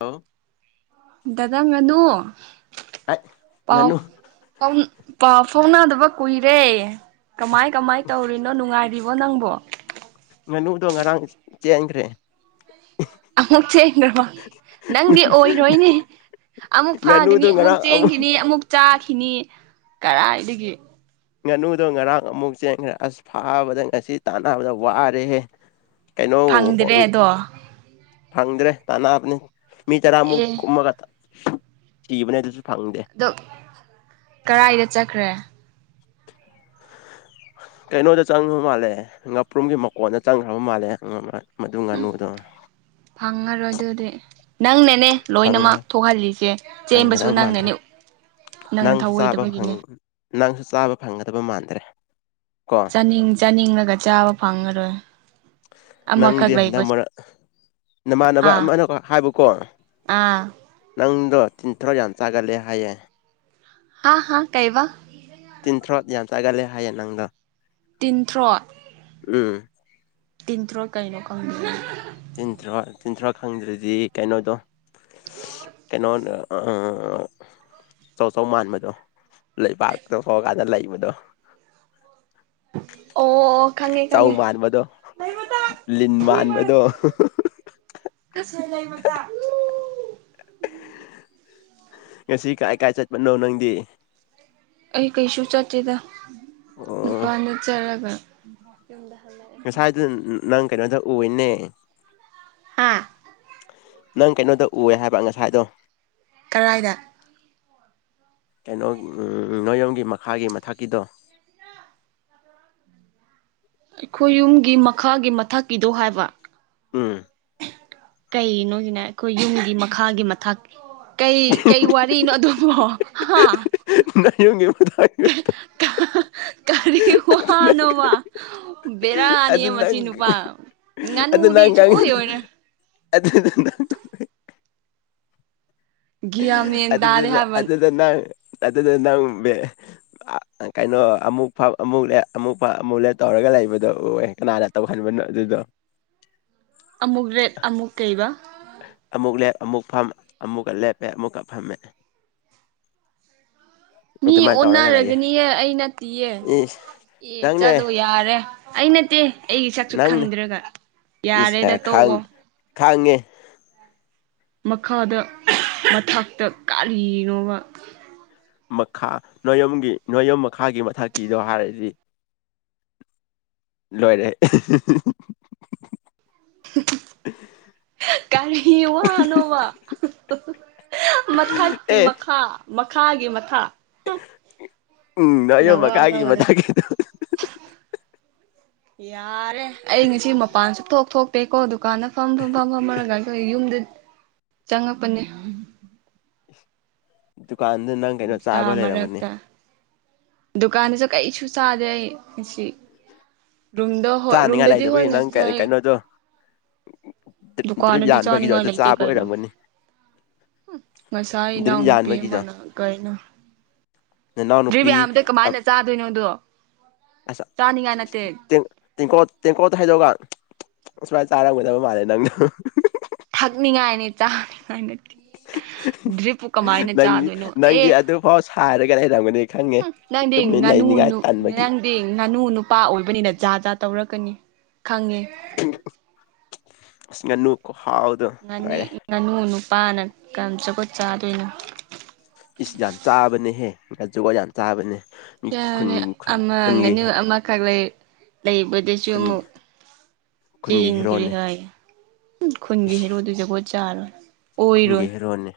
hello ꯗꯗꯪ ꯑꯗꯨꯨ ꯑꯩ ꯉꯥꯅꯨ ꯄ ꯐꯥꯎꯅꯗꯕ ꯀꯨꯏꯔꯦ ꯀꯃꯥꯏ ꯀꯃꯥꯏ ꯇꯧꯔꯤꯅꯣ ꯅꯨꯡꯉꯥꯏꯔꯤꯕꯣ ꯅꯪꯕꯣ ꯉꯅꯨꯗꯣ ꯉꯔꯥꯡ ꯆꯦꯟꯟꯈ꯭ꯔꯦ ꯑꯃꯨꯛ ꯆꯦꯟꯈ꯭ꯔꯕꯣ ꯅꯪꯗꯤ ꯑꯣꯏꯔꯣꯏꯅꯦ ꯑꯃꯨꯛ ꯐꯥꯒꯅꯤ ꯉꯥꯅꯨꯗꯣ ꯑꯃꯨꯛ ꯉꯔꯥꯡ ꯆꯦꯟꯈꯤꯅꯤ ꯑꯃꯨꯛ ꯆꯥꯈꯤꯅꯤ ꯀꯔꯥꯏꯗꯒꯤ ꯉꯥꯅꯨꯗꯣ ꯉꯔꯥꯡ ꯑꯃꯨꯛ ꯆꯦꯟꯈ꯭ꯔꯦ ꯑꯁ ꯐꯥꯕꯗ ꯉꯁꯤ ꯇꯥꯟꯅꯕꯗ ꯋꯥꯔꯦꯍꯦ ꯀꯩꯅꯣ ꯐꯪꯗ꯭ꯔꯦ ꯑꯗꯣ ꯐꯪꯗ꯭ꯔꯦ ꯇꯥꯟꯔꯕꯅꯤ ꯃꯤ ꯆꯔꯥꯃꯨꯛ ꯑꯦ ꯀꯨꯝꯃꯒ ꯁꯤꯤꯕꯅꯦ ꯑꯗꯨꯁꯨ ꯐꯪꯗꯦ ꯑꯗꯣ ꯀꯔꯥꯏꯗ ꯆꯠꯈ꯭ꯔꯦ ꯑꯉ ꯌꯥꯀꯣ ꯀꯩꯅꯣꯗ ꯆꯪꯉꯕ ꯃꯥꯜꯂꯦ ꯉꯥꯄ꯭ꯔꯨꯝꯒꯤ ꯃꯀꯣꯟꯗ ꯆꯪꯈ꯭ꯔꯕ ꯃꯥꯜꯂꯦ ꯃꯗꯨ ꯎꯝ ꯉꯥꯅꯨꯗꯣ ꯐꯪꯉꯔꯣꯏ ꯑꯗꯨꯗꯤ ꯅꯪꯅꯦ ꯅꯦ ꯂꯣꯏꯅꯃꯛ ꯐꯪꯒꯗ ꯊꯣꯛꯍꯜꯂꯤꯁꯦ ꯆꯦꯟꯕꯁꯨ ꯐꯪꯒꯗꯕ ꯃꯥꯟꯗ꯭ꯔꯦ ꯅꯪꯅꯅꯤ ꯅꯪꯁꯨ ꯆꯥꯕ ꯅꯪꯁꯨ ꯆꯥꯕ ꯐꯪꯒꯗꯕ ꯃꯥꯟꯗ꯭ꯔꯦ ꯀꯣ ꯆꯥꯅꯤꯡ ꯆꯥꯅꯤꯡꯉꯒ ꯆꯥꯕ ꯐꯪꯉꯔꯣꯏ ꯑꯃꯈꯛ ꯅꯪꯗꯤ ꯍꯟꯗꯛ ꯂꯩꯕꯁꯨ ꯃꯔꯛ ꯅꯃꯥꯟꯅꯕ ꯍꯥ ꯑꯃꯅ ꯍꯥꯏꯕꯀꯣ ꯑꯥ ꯅꯪ ꯑꯗꯣ ꯇꯤꯟꯊ꯭ꯔꯔꯥ ꯌꯥꯝ ꯆꯥꯒꯠꯂꯦ ꯍꯥꯏꯌꯦꯦ ꯍꯥꯥ ꯍꯥꯥ ꯀꯩ ꯋꯥ ꯇꯤꯟꯊ꯭ꯔꯣꯠ ꯌꯥꯝ ꯆꯥꯒꯠꯂꯦ ꯍꯥꯏꯌꯦ ꯅꯪꯗꯣ ꯇꯤꯟꯇ꯭ꯔꯣ ꯎꯝ ꯇꯤꯟꯇ꯭ꯔꯣ ꯀꯩꯩꯅ ꯀꯥꯟ ꯊ꯭ꯔ ꯆꯤꯟꯊ꯭ꯔꯥ ꯈꯪꯗ꯭ꯔꯗꯤ ꯀꯩꯅꯣꯗꯣ ꯀꯩꯅꯣꯗ ꯑꯧꯆꯧ ꯃꯥꯟꯕꯗꯣ ꯂꯩꯕꯥꯛꯇ ꯐꯥꯎꯔꯀꯥꯟꯗ ꯂꯩꯕꯗꯣ ꯑꯣ ꯑꯣ ꯈꯪꯉꯦ ꯆꯧ ꯈꯪꯉꯦ ꯃꯥꯟꯕꯗꯣ ꯂꯤꯟ ꯃꯥꯟꯕꯗꯣ ꯁ ꯂꯩꯏꯃ ꯇ ꯉꯁꯤ ꯀꯥꯏ ꯀꯥꯏ ꯆꯠꯄꯅꯣ ꯅꯪꯗꯤ ꯑꯩ ꯀꯩꯁꯨ ꯆꯠꯁꯤꯦꯗ ꯑꯣ ꯅꯨꯄꯥꯅꯤ ꯆꯠꯔꯒ ꯉꯁꯥꯏꯗꯨ ꯅꯪ ꯀꯩꯅꯣꯗ ꯎꯏꯅꯦ ꯍꯥꯥ ꯅꯪ ꯀꯩꯅꯣꯗ ꯎꯑ ꯍꯥꯏꯕ ꯉꯁꯥꯏꯗꯣ ꯀꯔꯥꯏꯗ ꯀꯩꯅꯣ ꯅꯣꯌꯣꯒꯤ ꯃꯈꯥꯒꯤ ꯃꯊꯛꯀꯤꯗꯣ ꯑꯩꯈꯣꯏ ꯌꯨꯝꯒꯤ ꯃꯈꯥꯒꯤ ꯃꯊꯛꯀꯤꯗꯣ ꯍꯥꯏꯕ ꯎꯝ ꯀꯩꯅꯣꯒꯤꯅꯦ ꯑꯩꯈꯣꯏ ꯌꯨꯝꯒꯤ ꯃꯈꯥꯒꯤ ꯃꯊꯀꯤ ꯀꯩ ꯀꯩ ꯋꯥꯔꯤꯅꯣ ꯑꯗꯨꯕꯣ ꯐ ꯀꯔꯤ ꯋꯥꯅꯣꯕ ꯕꯦꯔꯥꯅꯤ ꯑꯗꯨ ꯅꯪ ꯃꯁꯤ ꯅꯨꯄꯥ ꯉꯅ ꯑꯗꯨ ꯎꯗꯤ ꯅꯪ ꯑꯣꯏ ꯑꯣꯏꯅ ꯑꯗꯨ ꯒ꯭ꯌꯥꯟ ꯃꯦꯟ ꯑꯗꯨꯗꯨ ꯇꯥꯗꯦ ꯍꯥꯏꯕ ꯑꯗꯨꯗ ꯅ ꯑꯗ ꯅ ꯀꯩꯅꯣ ꯑꯃꯨꯛ ꯐ ꯑꯃꯨꯛ ꯂ ꯑꯃꯨꯛ ꯑꯃꯨꯛ ꯂꯦ ꯇꯧꯔꯒ ꯂꯩꯕꯗꯣ ꯑꯣꯏꯦ ꯀꯅꯥꯅ ꯇꯧꯍꯟꯕ ꯑꯗꯨ ꯑꯃꯨꯛ ꯔꯦꯠ ꯑꯃꯨꯛ ꯀꯩꯕ ꯑꯃꯨꯛ ꯂꯦꯞ ꯑꯃꯨꯛ ꯑꯃꯨꯛꯀ ꯂꯦꯞꯄꯦ ꯑꯃꯨꯛꯀ ꯐꯝꯃꯦꯦ ꯃꯤ ꯑꯣꯟꯅꯔꯒꯅꯤꯍꯦ ꯑꯩ ꯅꯠꯇꯦꯌꯦ ꯏꯁ ꯑꯦ ꯆꯠꯂꯣ ꯅꯪꯅꯦ ꯌꯥꯔꯦ ꯑꯩ ꯅꯠꯇꯦ ꯒꯤ ꯁꯛꯁꯨ ꯈꯪꯗ꯭ꯔꯒ ꯏꯁꯦ ꯌꯥꯔꯦꯗ ꯈꯥꯡ ꯇꯣꯛꯑꯣ ꯈꯥꯡꯉꯦ ꯃꯈꯥꯗ ꯃꯊꯛꯇ ꯀꯔꯤꯅꯣꯕ ꯃꯈꯥ ꯅꯣꯌꯒꯤ ꯅꯣꯌꯝ ꯃꯈꯥꯒꯤ ꯃꯊꯛꯀꯤꯗꯣ ꯍꯥꯏꯔꯗꯤ ꯂꯣꯏꯔꯦ ꯀꯔꯤ ꯋꯥꯅꯣꯃ ꯃꯊꯛꯀꯤ ꯑꯦ ꯃꯈꯥ ꯃꯈꯥꯒꯤ ꯃꯊꯥ ꯎꯝ ꯅꯏꯣ ꯃ ꯀꯥꯏꯒꯤ ꯅꯋꯥꯔꯧꯔꯦ ꯃꯖꯥ ꯀꯦꯗ ꯌꯥꯔꯦ ꯑꯩ ꯉꯁꯤ ꯃꯄꯥꯟꯁꯨ ꯊꯣꯛ ꯊꯣꯛꯇꯦꯀꯣ ꯗꯨꯀꯥꯟꯗ ꯐꯝ ꯊꯝ ꯐꯝ ꯐꯝꯃꯔꯒg ꯍꯣꯏ ꯌꯨꯝꯗ ꯆꯪꯉꯛꯄꯅꯦ ꯗꯨꯀꯥꯟꯗ ꯅꯪ ꯀꯩꯅꯣ ꯅꯨꯡꯁꯥ ꯆꯥꯕ ꯂꯩꯔꯝꯒꯅꯤ ꯃꯔꯛꯇ ꯗꯨꯀꯥꯟꯗꯁꯨ ꯀꯔꯤꯁꯨ ꯆꯥꯗꯦ ꯑꯩꯁꯤ ꯔꯨꯝꯗ ꯍꯣꯏ ꯆꯥꯅꯤꯡꯉꯥꯏ ꯔꯨꯝꯗꯗꯤ ꯍꯣꯏ ꯂꯩꯇꯕꯒꯤ ꯉ ꯅꯪ ꯀꯩ ꯍꯣꯏ ꯀꯩꯅꯣꯗꯣ ꯗ꯭ꯔꯤꯞ ꯗ꯭ꯔꯤꯞ ꯗꯨꯀꯥꯥꯟꯗꯤ ꯌꯥꯟꯕꯒꯤꯗꯣ ꯆꯖꯥꯅꯤꯉ ꯑꯗꯨ ꯂꯩꯦ ꯆꯥꯕ ꯀꯥꯏꯅꯣ ꯑꯣꯏꯔꯝꯒꯅꯤ ꯉꯁꯥ ꯗ꯭ꯔꯤꯝ ꯏꯅꯥꯎꯅꯨꯄꯤ ꯌꯥꯟꯕꯒꯤꯗꯣ ꯑꯃꯅ ꯀꯩꯅ ꯅꯅꯥꯎ ꯅꯨꯄꯤ ꯗ꯭ꯔꯤꯔꯤꯕꯌꯥꯝꯗ ꯀꯃꯥꯏꯅ ꯆꯥꯗꯣꯏꯅꯣꯗꯣ ꯑꯣꯀꯣ ꯇ ꯍꯥꯏꯦꯗꯧꯒ ꯑꯁꯨꯃꯥꯏꯅ ꯆꯥꯔꯝꯒꯗꯕ ꯃꯥꯜꯂꯦ ꯅꯪꯅ ꯊꯛꯅꯤꯡꯉꯥꯏꯅꯤ ꯆꯥꯅꯤꯡꯉꯥꯏꯅꯗꯤ ꯗ꯭ꯔꯤꯞꯄꯨ ꯀꯃꯥꯏꯅ ꯅꯪ ꯆꯥꯗꯣꯏꯅꯣ ꯑꯦ ꯅꯪꯗꯤ ꯑꯗꯨꯐꯥꯎ ꯁꯥꯏꯔꯒ ꯂꯩꯔꯝꯒꯅꯤ ꯈꯪꯉꯦ ꯅꯪꯗꯤ ꯇꯨꯃꯤꯟꯅ ꯉꯅꯨ ꯂꯩꯅꯤꯡꯉꯥꯏ ꯅ ꯇꯟꯕꯒꯤ ꯅꯪꯗꯤ ꯉꯥꯅꯨ ꯅꯨꯄꯥ ꯑꯣꯏꯕꯅꯤꯅ ꯖꯥ ꯖꯥ ꯇꯧꯔꯛꯀꯅꯤ ꯈꯪꯉꯦ ꯅꯅꯨ ꯀꯣ ꯉꯥꯅꯨ ꯅꯨꯄꯥꯅ ꯀꯔꯝ ꯆꯒꯣꯠ ꯆꯥꯗꯣꯏꯅꯣ ꯏꯁ ꯌꯥꯝ ꯆꯥꯕꯅꯦꯍꯦ ꯖꯨꯒ ꯌꯥꯝ ꯆꯥꯕꯅꯦ ꯃꯤ ꯌꯥꯅꯤ ꯈꯨꯟ ꯈꯨꯟ ꯈꯨꯟꯒꯤ ꯑꯃꯒꯅꯤ ꯑꯃꯈꯛ ꯂꯩ ꯂꯩꯕꯗꯁꯨ ꯈꯨꯟ ꯑꯃꯨꯛ ꯈꯨꯟꯒꯤ ꯆꯦꯡꯈ꯭ꯔꯦ ꯍꯦꯔꯣꯅꯦ ꯍꯥꯏ ꯈꯨꯟꯒꯤ ꯏꯁ ꯍꯦꯔꯨꯗ ꯖꯒꯣꯏ ꯆꯥꯂ ꯈꯨꯟꯒꯤ ꯍꯦꯔꯣꯟꯅꯦ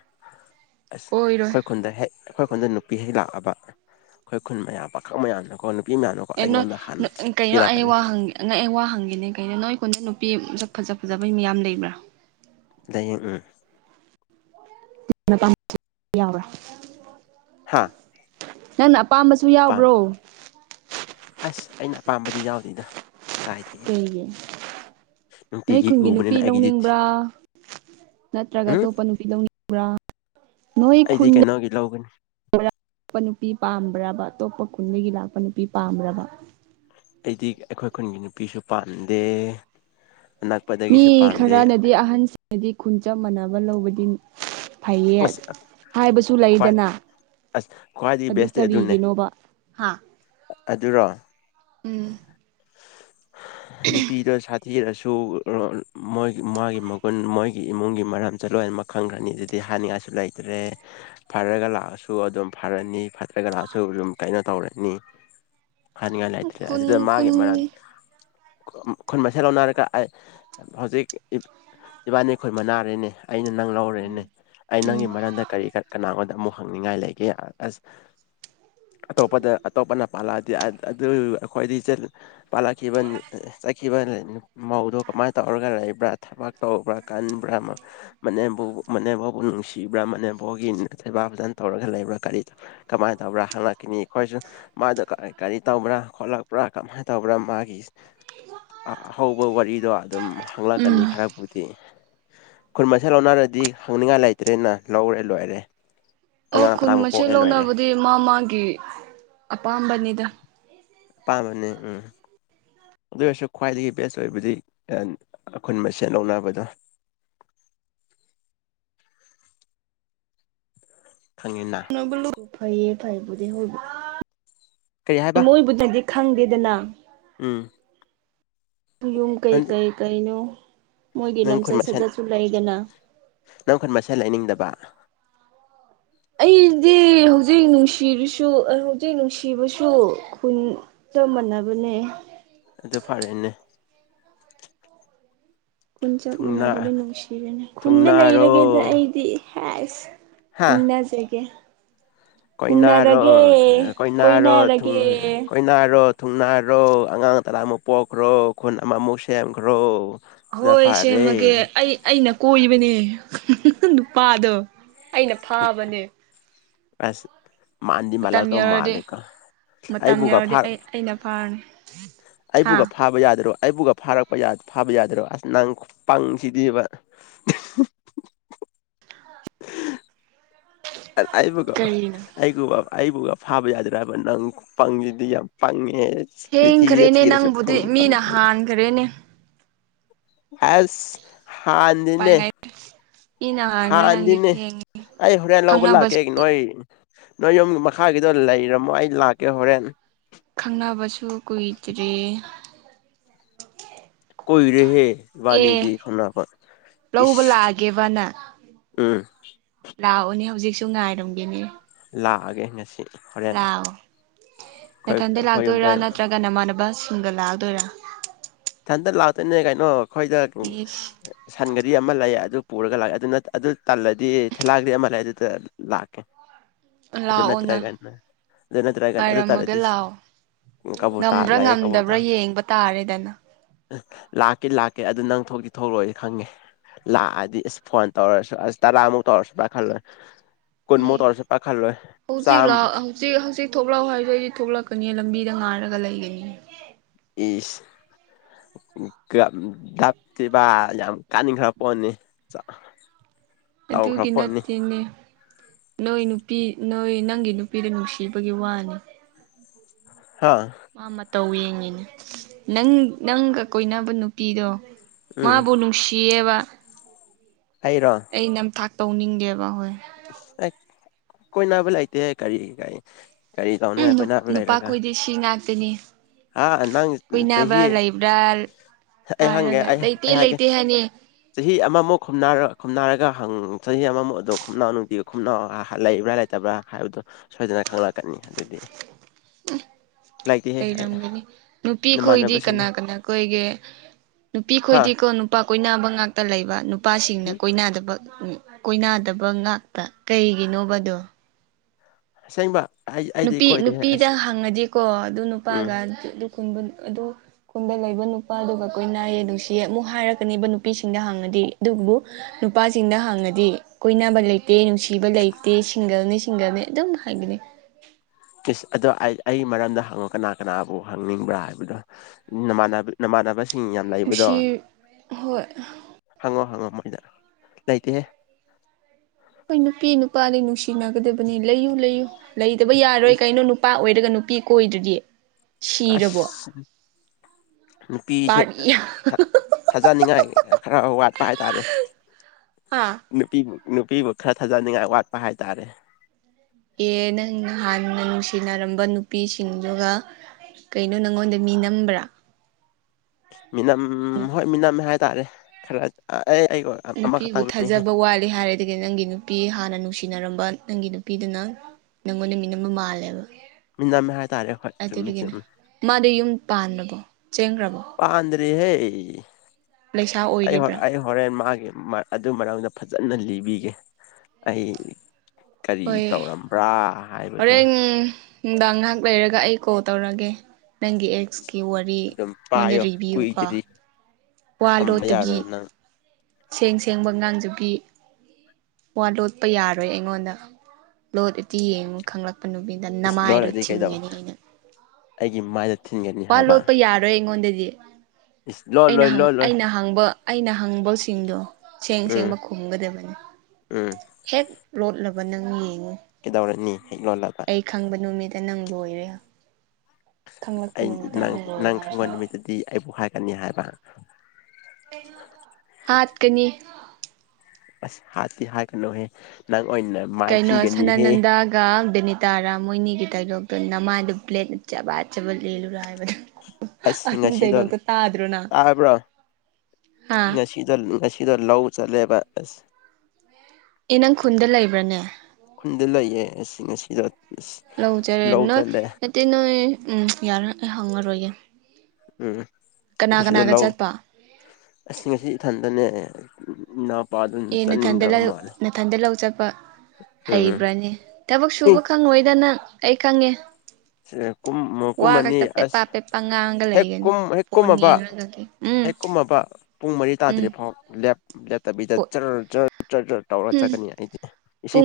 ꯑꯁ ꯑꯣꯏꯔꯣꯏ ꯑꯩꯈꯣꯏ ꯈꯨꯟꯗ ꯍꯦꯛ ꯑꯩꯈꯣꯏ ꯈꯨꯟꯗ ꯅꯨꯄꯤ ꯍꯩ ꯂꯥꯛꯂꯕ ꯑꯩꯈꯣꯏ ꯈꯨꯟ ꯃꯌꯥꯝ ꯄꯥꯈꯛ ꯃꯌꯥꯝꯅꯀꯣ ꯃꯌꯥꯝꯅꯀꯣ ꯑꯦ ꯅꯣꯏ ꯑꯩꯉꯣꯟꯗ ꯍꯥꯟꯅ ꯀꯩꯅꯣ ꯑꯩ ꯄꯤꯔꯛꯀꯅꯤ ꯋꯥꯪꯦ ꯅ ꯑꯩ ꯋꯥ ꯍꯪꯈꯤꯦꯅꯦ ꯀꯩꯅꯣ ꯅꯣꯏ ꯑꯩꯈꯣꯟꯗ ꯅꯨꯄꯤ ꯐꯖ ꯐꯖꯕꯩ ꯃꯌꯥꯝ ꯂꯩꯕ꯭ꯔꯥ ꯂꯩꯌꯦꯡ ꯎꯝ ꯅꯥ ꯌꯥꯎ꯭ꯔꯥ ꯍꯥꯥ ꯅꯪꯅ ꯑꯄꯥꯝꯕꯁꯨ ꯌꯥꯎꯕ꯭ꯔꯣ ꯑꯁ ꯑꯩꯅ ꯑꯄꯥꯝꯕꯗꯤ ꯌꯥꯎꯗꯗ ꯀꯩꯒꯤ ꯅꯣꯏ ꯅꯨꯡꯇꯤꯒꯤ ꯈꯨꯟꯒꯤ ꯅꯨꯄꯤ ꯎꯕꯅꯤꯅ ꯑꯩꯒꯤꯗꯤ ꯂꯧꯅꯤꯡꯕ꯭ꯔꯥ ꯅꯠꯇ꯭ꯔꯒ ꯎꯝ ꯑꯇꯣꯞꯄ ꯅꯨꯄꯤ ꯂꯧꯅꯤꯡꯕ꯭ꯔꯥ ꯅꯣꯏ ꯈꯨꯟ ꯑꯩꯗꯤ ꯀꯩꯅꯣꯒꯤ ꯂꯧꯒꯅꯤ ꯂꯄ ꯅꯨꯄꯤ ꯄꯥꯝꯕ꯭ꯔꯕ ꯑꯇꯣꯞꯄ ꯈꯨꯟꯗꯒꯤ ꯂꯥꯛꯄ ꯅꯨꯄꯤ ꯄꯥꯝꯕ꯭ꯔꯕ ꯑꯩꯗꯤ ꯑꯩꯈꯣꯏ ꯈꯨꯟꯒꯤ ꯅꯨꯄꯤꯁꯨ ꯄꯥꯝꯗꯦ ꯃꯤ ꯑꯅꯛꯄꯗꯒꯤꯁꯨ ꯄꯥꯝꯗꯦ ꯈꯔꯅꯗꯤ ꯑꯍꯟꯁꯤꯡꯅꯗꯤ ꯈꯨꯟ ꯆꯞ ꯃꯥꯟꯅꯕ ꯂꯧꯕꯗꯤ ꯐꯩꯌꯦ ꯑꯁ ꯍꯥꯏꯕꯁꯨ ꯈ꯭ꯋꯥꯏ ꯂꯩꯗꯅ ꯑꯁ ꯈ꯭ꯋꯥꯏꯗꯒꯤ ꯑꯗꯨ ꯕꯦꯁꯇꯤ ꯑꯗꯨꯅꯦ ꯀꯔꯤꯒꯤꯅꯣꯕ ꯑꯗꯨꯔꯣ ꯎꯝ ꯅꯨꯄꯤꯗ ꯁꯥ ꯇꯤꯀꯦꯠꯂꯁꯨ ꯃꯣꯏꯒꯤ ꯃꯥꯒꯤ ꯃꯒꯨꯟ ꯃꯣꯏꯒꯤ ꯏꯃꯨꯡꯒꯤ ꯃꯔꯝ ꯆꯠꯂꯣꯏꯅꯃꯛ ꯈꯪꯈ꯭ꯔꯅꯤ ꯑꯗꯨꯗꯤ ꯍꯥꯏꯍꯅꯤꯡꯉꯥꯏꯁꯨ ꯂꯩꯇ꯭ꯔꯦ ꯐꯔꯒ ꯂꯥꯛꯑꯁꯨ ꯑꯗꯨꯝ ꯐꯔꯅꯤ ꯐꯔꯒ ꯂꯥꯛꯑꯁꯨ ꯑꯗꯨꯝ ꯀꯩꯅꯣ ꯇꯧꯔꯅꯤ ꯍꯥꯏꯅꯤꯡꯉꯥꯏ ꯂꯩꯇ ꯈꯨꯟ ꯑꯗꯨꯗ ꯃꯥꯒꯤ ꯃꯔꯝ ꯈꯨꯟꯒꯤ ꯈ ꯃꯁꯦꯜꯂꯅꯥꯔꯀ ꯍꯧꯖꯤꯛ ꯏꯕꯥꯅꯤ ꯑꯩꯈꯣꯏ ꯃꯅꯥꯔꯦꯅꯦ ꯑꯩꯅ ꯅꯪ ꯂꯧꯔꯦꯅꯦ ꯎꯝ ꯑꯩ ꯅꯪꯒꯤ ꯎꯝ ꯃꯔꯝꯗ ꯀꯔꯤ ꯀꯅꯥꯒꯣꯗ ꯑꯃꯨꯛ ꯍꯪꯅꯤꯡꯉꯥꯏ ꯂꯩꯒꯦ ꯑꯁ ꯑꯇꯣꯞꯄꯗ ꯑꯇꯣꯞꯄꯅ ꯄꯥꯜꯂꯛꯑꯗꯤ ꯑꯩꯈꯣꯏ ꯆꯠꯈꯤꯕ ꯆꯠꯈꯤꯕ ꯃꯧꯗꯣ ꯀꯃꯥꯏꯅ ꯇꯧꯔꯒ ꯂꯩ ꯕ꯭ꯔꯥ ꯊꯕꯛ ꯇꯧꯕ꯭ꯔꯥ ꯀꯟꯕ꯭ꯔꯥ ꯃꯅꯦꯕꯨ ꯃꯅꯦꯐꯥꯎꯕꯨ ꯅꯨꯡꯁꯤꯕ꯭ꯔꯥ ꯃꯅꯦꯐꯥꯎꯒꯤ ꯁꯦꯕꯥ ꯐꯖꯅ ꯇꯧꯔꯒ ꯂꯩꯕ꯭ꯔꯥ ꯀꯔꯤ ꯀꯃꯥꯏꯅ ꯇꯧꯕ꯭ꯔꯥ ꯍꯪꯉꯛꯈꯤꯅꯤ ꯑꯩꯈꯣꯏꯁꯨ ꯃꯥꯗ ꯀꯔꯤ ꯇꯧꯕ꯭ꯔꯥ ꯈꯠꯂꯛꯄ꯭ꯔꯥ ꯀꯃꯥꯏꯅ ꯇꯧꯕ꯭ꯔꯥ ꯃꯥ ꯍꯧꯕ ꯋꯥꯔꯤꯗꯣ ꯑꯗꯨꯝ ꯍꯪꯂꯛꯀꯅꯤ ꯎꯝ ꯈꯔꯕꯨꯗꯤ ꯈꯨꯟ ꯃꯁꯦꯜ ꯂꯧꯅꯔꯗꯤ ꯍꯪꯅꯤꯡꯉꯥꯏ ꯂꯩꯇ꯭ꯔꯦꯅ ꯂꯧꯔꯦ ꯂꯣꯏꯔꯦ ꯑꯣ ꯑꯉꯥꯡ ꯈꯨꯟ ꯇꯔꯥꯃꯨꯛ ꯃꯆꯦ ꯄꯣꯛꯑꯦ ꯂꯣꯏꯔꯦ ꯂꯧꯅꯕꯗꯤ ꯃꯥ ꯃꯥꯒꯤ ꯑꯄꯥꯝꯕꯅꯤꯗ ꯄꯥꯝꯕꯅꯦ ꯎꯝ ꯑꯗꯨ ꯑꯣꯏꯔꯁꯨ ꯈ꯭ꯋꯥꯏꯗꯒꯤ ꯕꯦꯁ ꯑꯣꯏꯕꯗꯤ ꯑꯩꯈꯣꯏꯟ ꯃꯁꯦꯟ ꯂꯧꯅꯕꯗꯣ ꯑ ꯈꯪꯉꯤꯅ ꯐꯌꯦ ꯐꯕꯨꯗꯤ ꯀꯔꯤ ꯍꯥꯏꯕ ꯃꯕꯨ ꯈꯪꯗꯦꯗꯅ ꯎꯝ ꯌꯨꯝ ꯀꯩ ꯅꯪꯗꯤ ꯀꯩ ꯀꯔꯤꯅꯣ ꯅꯪ ꯈꯨꯠ ꯃꯁꯦꯟ ꯅꯪ ꯈꯨꯠ ꯃꯁꯦꯜ ꯂꯩꯅꯤꯡꯗꯕ ꯑꯩꯗꯤ ꯍꯧꯖꯤꯛ ꯅꯨꯡꯁꯤꯔꯁꯨ ꯍꯧꯖꯤꯛ ꯅꯨꯡꯁꯤꯕꯁꯨ ꯈꯨꯟ ꯆ ꯃꯅꯕꯨꯅꯦ ꯑꯗꯨ ꯐꯔꯦꯅꯦ ꯈꯨꯟ ꯆꯞ ꯃꯥꯟꯅꯕꯅ ꯊꯨꯡꯅ ꯅꯨꯡꯁꯤꯔꯅꯤ ꯈꯨꯟꯗ ꯊꯨꯡꯅꯔꯣ ꯂꯩꯔꯒꯦꯗ ꯑꯩꯗꯤ ꯍꯦꯁ ꯍꯥ ꯄꯨꯟꯅꯁꯒꯦ ꯀꯣꯏꯅꯥꯔꯣ ꯀꯣꯏꯅꯥꯔꯣ ꯊ ꯀꯣꯏꯅꯔꯒꯦ ꯀꯣꯏꯅꯥꯔꯣ ꯊꯨꯡꯅꯥꯔꯣ ꯑꯉꯥꯡ ꯇꯔꯥꯃꯨꯛ ꯄꯣꯛꯈ꯭ꯔꯣ ꯈꯨꯟ ꯑꯃꯃꯨꯛ ꯁꯦꯝꯈ꯭ꯔꯣ ꯁꯤꯅ ꯍꯣꯏ ꯁꯦꯝꯃꯒꯦ ꯐꯔꯦ ꯑꯩ ꯑꯩꯅ ꯀꯣꯏꯕꯅꯦ ꯅꯨꯄꯥꯗꯣ ꯑꯩꯅ ꯐꯥꯕꯅꯦ ꯑꯁ ꯃꯥꯟꯗꯤ ꯃꯇꯝ ꯃꯥꯜꯂꯛꯇꯧ ꯌꯧꯔꯗꯤ ꯃꯥꯜꯂꯦꯀꯣ ꯃꯇꯝ ꯑꯩꯕꯨꯒ ꯌꯧꯔꯗꯤ ꯐꯥ ꯑꯩ ꯑꯩꯅ ꯐꯥꯔꯅꯤ ꯍꯥ ꯑꯩꯕꯨꯒ ꯐꯥꯕ ꯌꯥꯗ꯭ꯔꯣ ꯑꯩꯕꯨꯒ ꯐꯥꯔꯛꯄ ꯐꯥꯕ ꯌꯥꯗ꯭ꯔꯣ ꯑꯁ ꯅꯪ ꯄꯪꯁꯤꯗꯤꯕ ꯑ ꯑꯕꯒꯣ ꯀꯔꯤꯅꯣ ꯑꯀꯨ ꯕꯥ ꯑꯩꯕꯨꯒ ꯐꯥꯕ ꯌꯥꯗ꯭ꯔꯥ ꯍꯥꯏꯕ ꯅꯪ ꯄꯪꯁꯤꯗꯤ ꯌꯥꯝ ꯄꯪꯉꯤ ꯑꯦ ꯄ꯭ꯊꯤꯕꯤꯗ ꯊꯦꯡꯈ꯭ꯔꯦꯅꯦ ꯊꯔꯁ ꯅꯪꯕꯨꯗꯤ ꯐꯪ ꯐꯪ ꯃꯤꯅ ꯐꯪ ꯍꯥꯟꯈ꯭ꯔꯦꯅꯦ ꯑꯦꯁ ꯎꯄꯥꯏ ꯍꯥꯟꯗꯅꯦ ꯂꯩꯇ꯭ꯔꯦ ꯃꯤꯅ ꯍꯥꯟꯈ꯭ꯔꯦ ꯅꯪꯗꯤ ꯍꯥꯟꯥꯟꯗꯤꯅꯦ ꯊꯦꯡꯉꯦ ꯑꯩ ꯍꯣꯔꯦꯟ ꯂꯧꯕ ꯈꯪꯅꯕ ꯂꯥꯛꯀꯦ ꯅꯣꯏ ꯅꯣꯏ ꯌꯨꯝꯒꯤ ꯃꯈꯥꯒꯤꯗꯣ ꯂꯩꯔꯝꯃꯣ ꯑꯩ ꯂꯥꯛꯀꯦ ꯍꯣꯔꯦꯟ ꯈꯪꯅꯕꯁꯨ ꯀꯨꯏꯗ꯭ꯔꯔꯤ ꯀꯣꯏꯔꯦꯍꯦ ꯋꯥꯕꯥꯅꯤꯗꯤ ꯈꯅꯥꯄ ꯏ ꯂꯧꯕ ꯂꯥꯛꯑꯒꯦꯕ ꯅꯪ ꯎꯝ ꯂꯥꯛꯑꯣꯅꯦ ꯍꯧꯖꯤꯛꯁꯨ ꯉꯥꯏꯔꯝꯒꯦꯅꯤ ꯂꯥꯛꯑꯒꯦ ꯉꯁꯤ ꯍꯣꯔꯦꯟ ꯑꯩꯈꯣꯏ ꯅꯊꯟꯗ ꯑꯩꯈꯣꯏ ꯌꯨꯝꯗ ꯂꯥꯛꯇꯣꯏꯔꯥ ꯅꯠꯇ꯭ꯔꯒ ꯅꯃꯥꯟꯅꯕ ꯁꯁꯤꯡꯗ ꯂꯥꯛꯑꯗꯣꯏꯔꯥ ꯏꯟꯇ ꯂꯥꯛꯇꯣꯏꯅꯦ ꯀꯩꯅꯣ ꯑꯩꯈꯣꯏꯗ ꯏꯁ ꯁꯟꯒꯥꯔꯤ ꯑꯃ ꯂꯩ ꯑꯗꯨ ꯄꯨꯔꯒ ꯂꯥꯛꯑꯦ ꯑꯗꯨꯅ ꯑꯗꯨ ꯇꯜꯂꯗꯤ ꯊꯦꯂꯥꯗꯤ ꯑꯃ ꯂꯩꯦ ꯑꯗꯨꯗ ꯂꯥꯛꯀꯦ ꯑꯗꯨ ꯂꯥꯛꯑꯣꯅ ꯅꯠꯇ꯭ꯔꯥꯒꯥꯟ ꯑꯗꯨ ꯅꯠꯇ꯭ꯔꯥꯒꯥꯟ ꯑꯗꯨ ꯉꯥꯏꯔꯝꯃꯒ ꯇꯥꯔꯦꯗꯤꯁꯨ ꯂꯥꯛꯑꯣ ꯀꯕꯨꯇꯔ ꯉꯝꯕ꯭ꯔꯥ ꯂꯌꯦ ꯀꯕꯨ ꯇ ꯉꯝꯗꯕ꯭ꯔꯥ ꯌꯦꯡꯕ ꯇꯥꯔꯦꯗꯅ ꯂꯥꯛꯀꯦ ꯂꯥꯛꯀꯦ ꯑꯗꯨ ꯅꯪ ꯊꯣꯛꯇꯤ ꯊꯣꯛꯂꯑꯣꯅ ꯈꯪꯉꯦ ꯂꯥꯛꯑꯗꯤ ꯑꯁ ꯐꯣꯟ ꯇꯧꯔꯁꯨ ꯑꯁ ꯇꯔꯥꯃꯨꯛ ꯇꯧꯔꯁꯨꯕ꯭ꯔꯥ ꯈꯜꯂꯣ ꯀꯟꯃꯣ ꯑꯦ ꯇꯧꯔꯄꯥ ꯈꯜꯂ ꯍꯧꯖꯤꯛ ꯂꯥꯎ ꯍꯧꯖꯤꯛ ꯍꯧꯖꯤꯛ ꯊꯣꯛꯂꯛꯑꯣ ꯍꯥꯏꯗꯣ ꯑꯩꯗꯤ ꯊꯣꯛꯂꯛꯀꯅꯤ ꯂꯝꯕꯤꯗ ꯉꯥꯏꯔꯒ ꯂꯩꯒꯅꯤ ꯏ ꯞ ꯊꯤꯚ ꯌꯥꯝ ꯀꯥꯅꯤꯡꯈ꯭ꯔ ꯄꯣꯠꯅꯤ ꯇꯧꯈ꯭ꯔ ꯄꯣꯠꯅꯤ ꯑꯗꯨꯒꯤꯅꯠꯇꯅꯤ ꯅꯣꯏ ꯅꯨꯄꯤ ꯅꯣꯏ ꯅꯪꯒꯤ ꯅꯨꯄꯤꯗ ꯅꯨꯡꯁꯤꯕꯒꯤ ꯋꯥꯅꯤ ꯍꯥ ꯇꯧꯋꯡꯉꯤꯅꯦ ꯅꯪ ꯅꯪꯒ ꯀꯣꯏꯅꯕ ꯅꯨꯄꯤꯗꯣ ꯎꯝ ꯃꯥꯕꯨ ꯅꯨꯡꯁꯤꯌꯦꯕ ꯑꯩ ꯅꯝꯊꯥꯛ ꯇꯧꯅꯤꯡꯗꯦꯕ ꯍꯣꯏ ꯀꯣꯏꯅꯥꯕꯨ ꯂꯩꯥꯏꯇꯦ ꯀꯔꯤ ꯀꯥꯏ ꯀꯔꯤ ꯇꯧꯅꯤ ꯎꯝ ꯑꯩꯈꯣꯏ ꯅꯥꯄ ꯂꯩꯔꯒ ꯅꯨꯄꯥꯈꯣꯏꯗꯤ ꯁꯤ ꯉꯥꯛꯇꯅꯤ ꯍꯥꯥ ꯅꯪ ꯀꯣꯏꯅꯕ ꯆꯍꯤꯍꯤꯌꯦ ꯂꯩꯕ꯭ꯔꯥ ꯑꯩꯍꯪꯒꯦ ꯍꯥꯏꯔꯒ ꯑꯩꯍ ꯂꯩꯇꯦ ꯑꯩꯍꯥꯛꯒꯦ ꯂꯩꯇꯦ ꯍꯥꯏꯅꯤ ꯆꯍꯤ ꯑꯃꯃꯨꯛ ꯈꯔ ꯈꯨꯝꯅꯔꯒ ꯍꯪ ꯆꯍꯤ ꯑꯃꯃꯨꯛ ꯑꯗꯨꯝ ꯈꯨꯝꯅꯥꯎ ꯅꯨꯡꯄꯤ ꯈꯨꯝꯅꯥꯎ ꯂꯩꯕ꯭ꯔꯥ ꯂꯩꯇꯕ꯭ꯔꯥ ꯍꯥꯏꯕꯗꯣ ꯁꯣꯏꯗꯅ ꯈꯪꯂꯛꯀꯅꯤ ꯑꯗꯨꯗꯤ ꯂꯩꯇꯦꯍꯦ ꯑꯩ ꯂꯩꯔꯝꯒꯅꯤ ꯅꯨꯄꯤ ꯈꯣꯏꯗꯤ ꯀꯅꯥ ꯅꯃꯥꯟꯅꯕꯁꯤꯡꯗꯣ ꯀꯅꯥꯈꯣꯏꯒꯤ ꯅꯨꯄꯤ ꯍꯥ ꯈꯣꯏꯗꯤꯀꯣ ꯅꯨꯄꯥ ꯀꯣꯏꯅꯕ ꯉꯥꯛꯇ ꯂꯩꯕ ꯅꯨꯄꯥꯁꯤꯡꯅ ꯎꯝ ꯀꯣꯏꯅꯗꯕ ꯀꯣꯏꯅꯗꯕ ꯉꯥꯛꯇ ꯀꯩꯒꯤꯅꯣꯕꯗꯣ ꯁꯦꯡꯕ ꯅꯨꯄꯤ ꯅꯨꯄꯤꯗ ꯍꯪꯉꯗꯤꯀꯣ ꯑꯗꯨ ꯎꯝ ꯅꯨꯄꯥꯒ ꯑꯗꯨ ꯈꯨꯟꯕꯨ ꯑꯗꯨ ꯈꯨꯟꯗ ꯂꯩꯕ ꯅꯨꯄꯥ ꯑꯗꯨꯒ ꯀꯈꯣꯏ ꯅꯥꯏꯌꯦ ꯅꯨꯡꯁꯤꯌꯦ ꯑꯃꯨꯛ ꯍꯥꯏꯔꯛꯀꯅꯦꯕ ꯅꯨꯄꯤꯁꯤꯡꯗ ꯍꯥꯡꯉꯗꯤ ꯑꯗꯨ ꯑꯗꯨꯕꯨ ꯅꯨꯄꯥꯁꯤꯡꯅ ꯍꯪꯉꯗꯤ ꯀꯣꯏꯅꯕ ꯂꯩꯇꯦ ꯅꯨꯡꯁꯤꯕ ꯂꯩꯇꯦ ꯁꯤꯡꯒꯜꯅꯤ ꯁꯤꯡꯒꯜꯅꯤ ꯍꯥꯏꯒꯅꯦ ꯏꯁ ꯑꯗꯣ ꯑꯩ ꯑꯩ ꯃꯔꯝꯗ ꯍꯪꯉ ꯀꯅꯥ ꯀꯅꯥꯕꯨ ꯍꯪꯅꯤꯡꯕ꯭ꯔꯥ ꯍꯥꯏꯕꯗꯣ ꯅꯥꯟ ꯅꯃꯥꯟꯅꯕ ꯏꯁꯤꯡ ꯌꯥꯝ ꯂꯩꯕꯗꯣ ꯅꯨꯡꯁꯤ ꯍꯣꯏ ꯍꯪꯉꯣ ꯍꯪꯉꯣ ꯃꯣꯏꯗ ꯂꯩꯇꯦꯍꯦ ꯍꯣꯏ ꯅꯨꯄꯤ ꯅꯨꯄꯥꯗ ꯅꯨꯡꯁꯤꯅꯒꯗꯕꯅꯤ ꯂꯩꯌꯨ ꯂꯩꯌꯨ ꯂꯩꯇꯕ ꯌꯥꯔꯣꯏ ꯀꯩꯅꯣ ꯅꯨꯄꯥ ꯑꯣꯏꯔꯒ ꯅꯨꯄꯤ ꯀꯣꯏꯗꯗꯤ ꯑ ꯄꯥꯔꯌꯥ ꯊꯥꯖꯅꯤꯡꯉꯥꯏ ꯈꯔ ꯋꯥꯠꯄ ꯍꯥꯏꯇꯥꯔꯦ ꯍꯥ ꯅꯨꯄꯤꯕꯨ ꯅꯨꯄꯤꯕꯨ ꯈꯔ ꯊꯥꯖꯅꯤꯡꯉꯥꯏ ꯋꯥꯠꯄ ꯍꯥꯏꯇꯥꯔꯦ ꯑꯦ ꯅꯪ ꯅ ꯍꯥꯟꯅ ꯅꯨꯡꯁꯤꯅꯔꯝꯕ ꯅꯨꯄꯤꯁꯤꯡꯗꯨꯒ ꯀꯩꯅꯣ ꯅꯪꯉꯣꯟꯗ ꯃꯤ ꯅꯝꯕ꯭ꯔꯥ ꯃꯤꯅꯝ ꯍꯣꯏ ꯃꯤꯅꯝꯃꯦ ꯍꯥꯏꯇꯥꯔꯦ ꯈꯔ ꯑꯩ ꯑꯩꯒ ꯅꯨꯄꯤꯕꯨ ꯑꯃꯈꯛꯇꯪꯅꯤ ꯊꯥꯖꯕ ꯋꯥꯠꯂꯤꯦ ꯍꯥꯏꯔ ꯑꯗꯒꯤ ꯅꯪꯒꯤ ꯅꯨꯄꯤ ꯍꯥꯟꯅ ꯅꯨꯡꯁꯤꯅꯔꯝꯕ ꯅꯪꯒꯤ ꯅꯨꯄꯤꯗꯨꯅ ꯅꯪꯉꯣꯟ ꯅꯨꯃꯤꯠ ꯑꯃ ꯃꯥꯜꯂꯦꯕ ꯃꯤ ꯅꯝꯃꯦ ꯍꯥꯏꯇꯥꯥꯔꯦ ꯍꯣꯏ ꯆꯨꯝꯃꯤ ꯑꯗꯨꯗꯨꯒꯤꯅꯦ ꯆꯨꯝꯃꯤ ꯃꯥꯗꯤ ꯌꯨꯝ ꯄꯥꯟꯕꯕꯣ ꯆꯦꯡꯈ꯭ꯔꯕꯣ ꯄꯥꯟꯗ꯭ꯔꯤꯍꯦ ꯑꯩ ꯍ ꯑꯩ ꯍꯣꯔꯦꯟ ꯃꯥ ꯑꯗꯨ ꯃꯔꯝꯗ ꯐꯖꯅ ꯂꯤꯕꯤꯒꯦ ꯑꯩ ꯀꯔꯤ ꯍꯣꯏ ꯇꯧꯔꯝꯕ꯭ꯔꯥ ꯍꯥꯏꯕꯗꯣ ꯍꯣꯔꯦꯟ ꯅꯨꯡꯗꯥꯡ ꯉꯥꯏꯍꯥꯛ ꯂꯩꯔꯒ ꯑꯩ ꯀꯣꯜ ꯇꯧꯔꯒꯦ ꯅꯪꯒꯤ ꯑꯦꯛꯁꯀꯤ ꯋꯥꯔꯤ ꯑꯗꯨꯝ ꯑꯩꯉꯣꯟꯗ ꯄꯥꯏꯌꯣ ꯂꯤꯕꯤꯌꯨ ꯀꯣ ꯀꯨꯏꯗ꯭ꯔꯤ ꯊꯝꯕ ꯌꯥꯔꯣꯏꯅ ꯁꯦꯡ ꯁꯦꯡꯕ ꯉꯥꯡꯖꯕꯤ ꯋꯥ ꯂꯣꯠꯄ ꯌꯥꯔꯣꯏ ꯑꯩꯉꯣꯟꯗ ꯂꯣꯠꯂꯗꯤ ꯌꯦꯡꯉꯨ ꯈꯪꯂꯛꯄ ꯑꯄ ꯅꯨꯕꯤꯗ ꯏꯁ ꯅꯃꯥꯏꯔꯨ ꯂꯣꯏꯔꯗꯤ ꯀꯩꯗꯧ ꯆꯤꯡꯒꯅꯤ ꯑꯩꯅ ꯑꯩꯒꯤ ꯃꯥꯏꯗ ꯊꯤꯟꯒꯅꯤ ꯋꯥ ꯂꯣꯠꯄ ꯌꯥꯔꯣꯏ ꯑꯩꯉꯣꯟꯗꯗꯤ ꯑ ꯑꯩꯅ ꯍ ꯑꯩꯅ ꯍꯪꯕ ꯑꯩꯅ ꯍꯪꯕꯁꯤꯡꯗꯣ ꯁꯦꯡ ꯎꯝ ꯁꯦꯡꯕ ꯈꯨꯝꯒꯗꯕꯅꯤ ꯎꯝ ꯍꯦꯛ ꯂꯣꯠꯂꯕ ꯅꯪ ꯌꯦꯡꯉꯤ ꯀꯩꯗꯧꯔꯅꯤ ꯍꯦꯛ ꯂꯣꯜꯂꯕ ꯑꯩ ꯈꯪꯕ ꯅꯨꯃꯤꯠꯇ ꯅꯪ ꯂꯣꯏꯔꯦ ꯈꯪꯂꯛꯄ ꯑꯩ ꯅꯨꯃꯤꯠꯇ ꯅꯪ ꯂꯣꯏꯔꯦ ꯅꯪ ꯈꯪꯕ ꯍꯥꯏꯔꯁꯅꯨ ꯅꯨꯃꯤꯠꯇꯗꯤ ꯑꯩꯕꯨ ꯍꯥꯏꯀꯅꯤ ꯍꯥꯏꯕ ꯍꯥꯠꯀꯅꯤ ꯑꯁ ꯍꯥꯗꯤ ꯍꯥꯏ ꯀꯅꯣꯍꯦ ꯅꯪ ꯑꯣꯏꯅ ꯃꯥꯏ ꯀꯩꯅꯣ ꯊꯤꯒꯅꯤꯍꯦ ꯁꯅꯥꯅꯟꯗꯥꯒ ꯕꯦꯅꯤꯇꯥꯔꯥ ꯃꯣꯏꯅꯤꯒꯤ ꯗꯥꯏꯂꯣꯛꯇꯣ ꯅꯃꯥꯗꯤ ꯕꯂꯦꯠꯅ ꯆꯕꯠ ꯆꯕꯥꯠ ꯂꯦꯜꯂꯨꯔꯥ ꯍꯥꯏꯕꯗꯨ ꯑꯁ ꯉꯁꯤꯗ ꯅꯪ ꯇꯥꯕ꯭ꯔꯣ ꯍꯥ ꯉꯁꯤꯗꯣ ꯉꯁꯤ ꯏꯗꯣ ꯂꯧ ꯆꯠꯂꯦꯕ ꯑꯁ ꯑꯦ ꯅꯪ ꯈꯨꯟꯗ ꯂꯩꯕ꯭ꯔꯅꯦ ꯈꯨꯟꯗ ꯂꯩꯌꯦ ꯑꯁ ꯉꯁꯤꯗꯣ ꯑꯁ ꯂꯧ ꯆꯔꯦ ꯅꯣꯏ ꯅꯣꯏ ꯎꯝ ꯌꯥ ꯑꯩ ꯍꯪꯉꯔꯣꯏꯒꯦ ꯎꯝ ꯀꯅꯥ ꯁꯤꯗ ꯀꯅꯥꯒ ꯂꯧ ꯆꯠꯄ ꯑꯁ ꯉꯁꯤ ꯏꯊꯟꯗꯅꯦ ꯅ ꯑꯦ ꯅꯥꯊꯟꯗ ꯅꯥꯊꯟꯗ ꯂꯧ ꯆꯠꯄ ꯎꯝ ꯍꯩꯕ꯭ꯔꯅꯤ ꯊꯕꯛ ꯁꯨꯕ ꯈꯪꯉꯣꯏꯗꯅꯪ ꯑꯩ ꯈꯪꯉꯦ ꯁꯦ ꯀꯨꯝ ꯋꯥ ꯀꯨꯝꯃꯅꯤ ꯈꯛꯇ ꯑꯁ ꯄꯦꯠꯄꯥ ꯄꯦꯠꯄꯥ ꯉꯥꯡꯒ ꯍꯦꯛ ꯂꯩꯒꯅꯤ ꯀꯨꯝ ꯍꯦꯛ ꯐꯣꯟ ꯀꯨꯝꯃꯕ ꯌꯦꯡꯔꯒ ꯎꯝ ꯎꯝ ꯍꯦꯛ ꯀꯨꯝꯃꯕ ꯄꯨꯡ ꯃꯔꯤ ꯎꯝ ꯇꯥꯗ꯭ꯔꯤ ꯐꯥꯎ ꯂꯦꯞ ꯂꯠꯇꯕꯤꯗ ꯄꯨꯡ ꯆ ꯆ ꯇꯧꯔ ꯆꯠꯀꯅꯤ ꯍꯥꯏꯗꯤ ꯏꯁꯤꯡ